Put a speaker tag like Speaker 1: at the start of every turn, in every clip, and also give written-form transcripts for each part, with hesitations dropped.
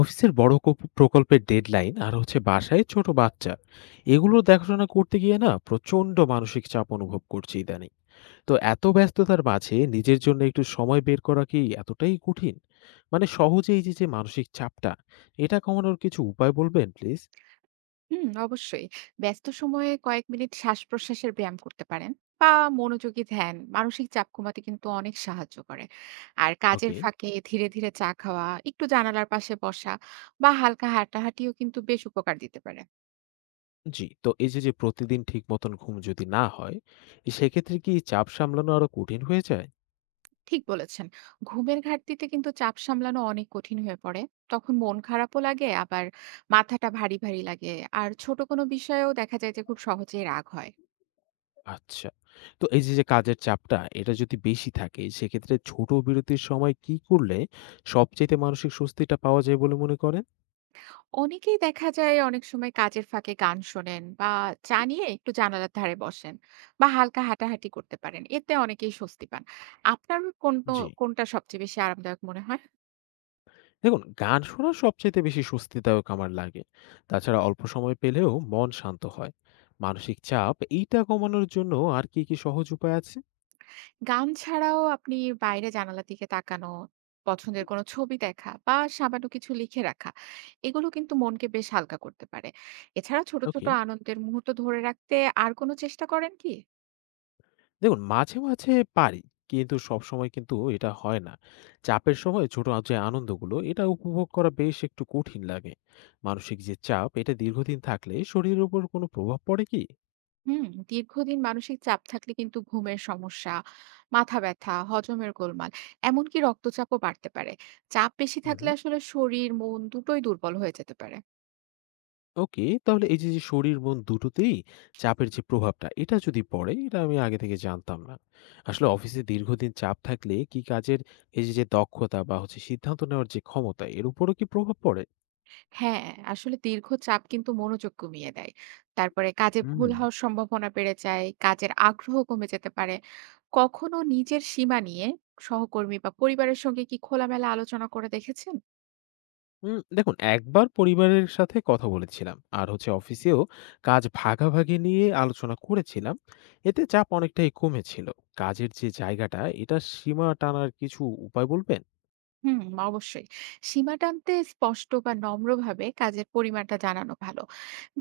Speaker 1: অফিসের প্রকল্পের ডেডলাইন আর হচ্ছে বাসায় ছোট বাচ্চা, এগুলো দেখাশোনা করতে গিয়ে না প্রচন্ড মানসিক চাপ অনুভব করছি ইদানিং। তো এত ব্যস্ততার মাঝে নিজের জন্য একটু সময় বের করা কি এতটাই কঠিন? মানে সহজে এই যে যে মানসিক চাপটা, এটা কমানোর কিছু উপায় বলবেন প্লিজ।
Speaker 2: হুম, অবশ্যই। ব্যস্ত সময়ে কয়েক মিনিট শ্বাসপ্রশ্বাসের ব্যায়াম করতে পারেন বা মনোযোগী ধ্যান মানসিক চাপ কমাতে কিন্তু অনেক সাহায্য করে। আর কাজের
Speaker 1: ওকে।
Speaker 2: ফাঁকে ধীরে, ধীরে চা খাওয়া, একটু জানালার পাশে বসা বা হালকা হাঁটাহাঁটিও কিন্তু বেশ উপকার দিতে পারে।
Speaker 1: জি, তো এই যে যে প্রতিদিন ঠিক মতন ঘুম যদি না হয়, সেক্ষেত্রে কি চাপ সামলানো আরো কঠিন হয়ে যায়?
Speaker 2: ঠিক বলেছেন। ঘুমের ঘাটতিতে কিন্তু চাপ সামলানো অনেক কঠিন হয়ে পড়ে। তখন মন খারাপও লাগে, আবার মাথাটা ভারী, ভারী লাগে। আর ছোট কোনো বিষয়েও দেখা যায় যে খুব সহজেই রাগ হয়।
Speaker 1: আচ্ছা। তো এই যে, যে কাজের চাপটা এটা যদি বেশি থাকে, সেক্ষেত্রে ছোট বিরতির সময় কি করলে সবচাইতে মানসিক স্বস্তিটা পাওয়া যায় বলে মনে করেন?
Speaker 2: অনেকেই দেখা যায় অনেক সময় কাজের ফাঁকে গান শোনেন, বা চা নিয়ে একটু জানালার ধারে বসেন, বা হালকা হাঁটাহাঁটি করতে পারেন, এতে অনেকেই স্বস্তি পান। আপনার কোন
Speaker 1: জি।
Speaker 2: কোনটা সবচেয়ে বেশি আরামদায়ক মনে হয়?
Speaker 1: দেখুন, গান শোনা সবচাইতে বেশি স্বস্তিদায়ক আমার লাগে। তাছাড়া অল্প সময় পেলেও মন শান্ত হয়। মানসিক চাপ এইটা কমানোর জন্য আর কি, কি সহজ উপায় আছে?
Speaker 2: গান ছাড়াও আপনি বাইরে জানালার দিকে তাকানো, পছন্দের কোনো ছবি দেখা, বা সামান্য কিছু লিখে রাখা, এগুলো কিন্তু মনকে বেশ হালকা করতে পারে। এছাড়া ছোট ছোট
Speaker 1: ওকে।
Speaker 2: আনন্দের মুহূর্ত ধরে রাখতে আর কোনো চেষ্টা করেন কি?
Speaker 1: দেখুন, মাঝে, মাঝে পারি। কিন্তু সবসময় কিন্তু এটা হয় না। চাপের সময় ছোট যে আনন্দগুলো এটা উপভোগ করা বেশ একটু কঠিন লাগে। মানসিক যে চাপ এটা দীর্ঘদিন থাকলে শরীরের উপর কোনো প্রভাব পড়ে কি?
Speaker 2: হুম, দীর্ঘদিন মানসিক চাপ থাকলে কিন্তু ঘুমের সমস্যা, মাথা ব্যথা, হজমের গোলমাল, এমনকি রক্তচাপও বাড়তে পারে। চাপ বেশি
Speaker 1: হুম,
Speaker 2: থাকলে
Speaker 1: হুম।
Speaker 2: আসলে শরীর মন দুটোই দুর্বল হয়ে যেতে পারে।
Speaker 1: ওকে, তাহলে এই যে, যে শরীর মন দুটোতেই চাপের যে প্রভাবটা এটা যদি পড়ে, এটা আমি আগে থেকে জানতাম না। আসলে অফিসে দীর্ঘদিন চাপ থাকলে কি কাজের এই যে, যে দক্ষতা বা হচ্ছে সিদ্ধান্ত নেওয়ার যে ক্ষমতা এর উপরও কি প্রভাব পড়ে?
Speaker 2: হ্যাঁ, আসলে দীর্ঘ চাপ কিন্তু মনোযোগ কমিয়ে দেয়। তারপরে কাজে
Speaker 1: হুম।
Speaker 2: ভুল হওয়ার সম্ভাবনা বেড়ে যায়, কাজের আগ্রহ কমে যেতে পারে। কখনো নিজের সীমা নিয়ে সহকর্মী বা পরিবারের সঙ্গে কি খোলামেলা আলোচনা করে দেখেছেন?
Speaker 1: হুম, দেখুন, একবার পরিবারের সাথে কথা বলেছিলাম আর হচ্ছে অফিসেও কাজ ভাগাভাগি নিয়ে আলোচনা করেছিলাম, এতে চাপ অনেকটাই কমেছিল। কাজের যে জায়গাটা এটা সীমা টানার কিছু উপায় বলবেন।
Speaker 2: হুম, অবশ্যই। সীমা টানতে স্পষ্ট বা নম্রভাবে কাজের পরিমাণটা জানানো ভালো।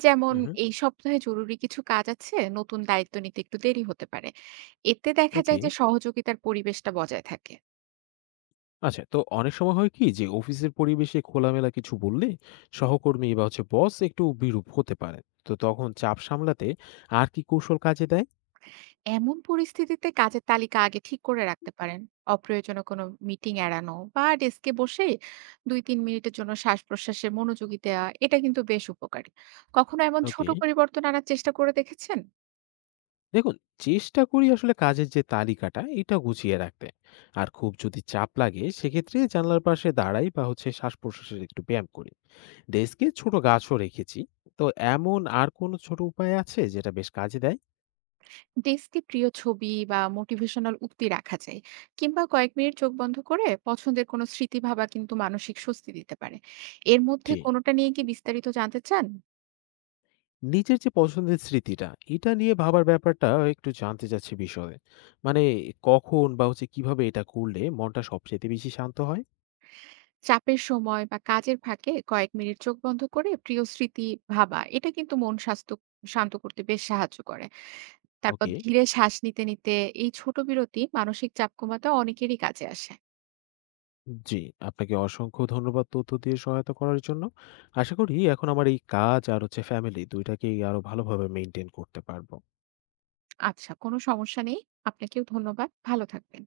Speaker 2: যেমন,
Speaker 1: হুম।
Speaker 2: এই সপ্তাহে জরুরি কিছু কাজ আছে, নতুন দায়িত্ব নিতে একটু দেরি হতে পারে। এতে দেখা
Speaker 1: ওকে।
Speaker 2: যায় যে সহযোগিতার পরিবেশটা বজায় থাকে।
Speaker 1: আচ্ছা, তো অনেক সময় হয় কি যে অফিসের পরিবেশে খোলামেলা কিছু বললে সহকর্মী বা হচ্ছে বস একটু বিরূপ হতে পারেন, তো তখন চাপ সামলাতে আর কি কৌশল কাজে দেয়?
Speaker 2: এমন পরিস্থিতিতে কাজের তালিকা আগে ঠিক করে রাখতে পারেন। অপ্রয়োজনীয় কোনো মিটিং এড়ানো বা ডেস্কে বসে 2-3 মিনিটের জন্য শ্বাস প্রশ্বাসে মনোযোগী দেওয়া, এটা কিন্তু বেশ উপকারী। কখনো এমন ছোট
Speaker 1: ওকে।
Speaker 2: পরিবর্তন আনার চেষ্টা করে দেখেছেন?
Speaker 1: দেখুন, চেষ্টা করি আসলে কাজের যে তালিকাটা এটা গুছিয়ে রাখতে। আর খুব যদি চাপ লাগে সেক্ষেত্রে জানলার পাশে দাঁড়াই বা হচ্ছে শ্বাস প্রশ্বাসের একটু ব্যায়াম করি। ডেস্কে ছোট গাছও রেখেছি। তো এমন আর কোনো ছোট উপায় আছে যেটা বেশ কাজে দেয়?
Speaker 2: ডেস্কে প্রিয় ছবি বা মোটিভেশনাল উক্তি রাখা যায়, কিংবা কয়েক মিনিট চোখ বন্ধ করে পছন্দের কোনো স্মৃতি ভাবা কিন্তু মানসিক স্বস্তি দিতে পারে। এর মধ্যে
Speaker 1: জি।
Speaker 2: কোনোটা নিয়ে কি বিস্তারিত জানতে চান?
Speaker 1: নিজের যে পছন্দের স্মৃতিটা, এটা নিয়ে ভাবার ব্যাপারটা একটু জানতে চাচ্ছি বিষয়ে। মানে কখন বা হচ্ছে কিভাবে এটা করলে মনটা সবচেয়ে বেশি শান্ত হয়?
Speaker 2: চাপের সময় বা কাজের ফাঁকে কয়েক মিনিট চোখ বন্ধ করে প্রিয় স্মৃতি ভাবা, এটা কিন্তু মন স্বাস্থ্য শান্ত করতে বেশ সাহায্য করে। তারপর
Speaker 1: ওকে।
Speaker 2: ধীরে শ্বাস নিতে নিতে এই ছোট বিরতি মানসিক চাপ কমাতে অনেকেরই কাজে আসে।
Speaker 1: জি, আপনাকে অসংখ্য ধন্যবাদ তথ্য দিয়ে সহায়তা করার জন্য। আশা করি এখন আমার এই কাজ আর হচ্ছে ফ্যামিলি ২ টাকেই আরো ভালোভাবে মেইনটেইন করতে পারব।
Speaker 2: আচ্ছা, কোনো সমস্যা নেই। আপনাকেও ধন্যবাদ, ভালো থাকবেন।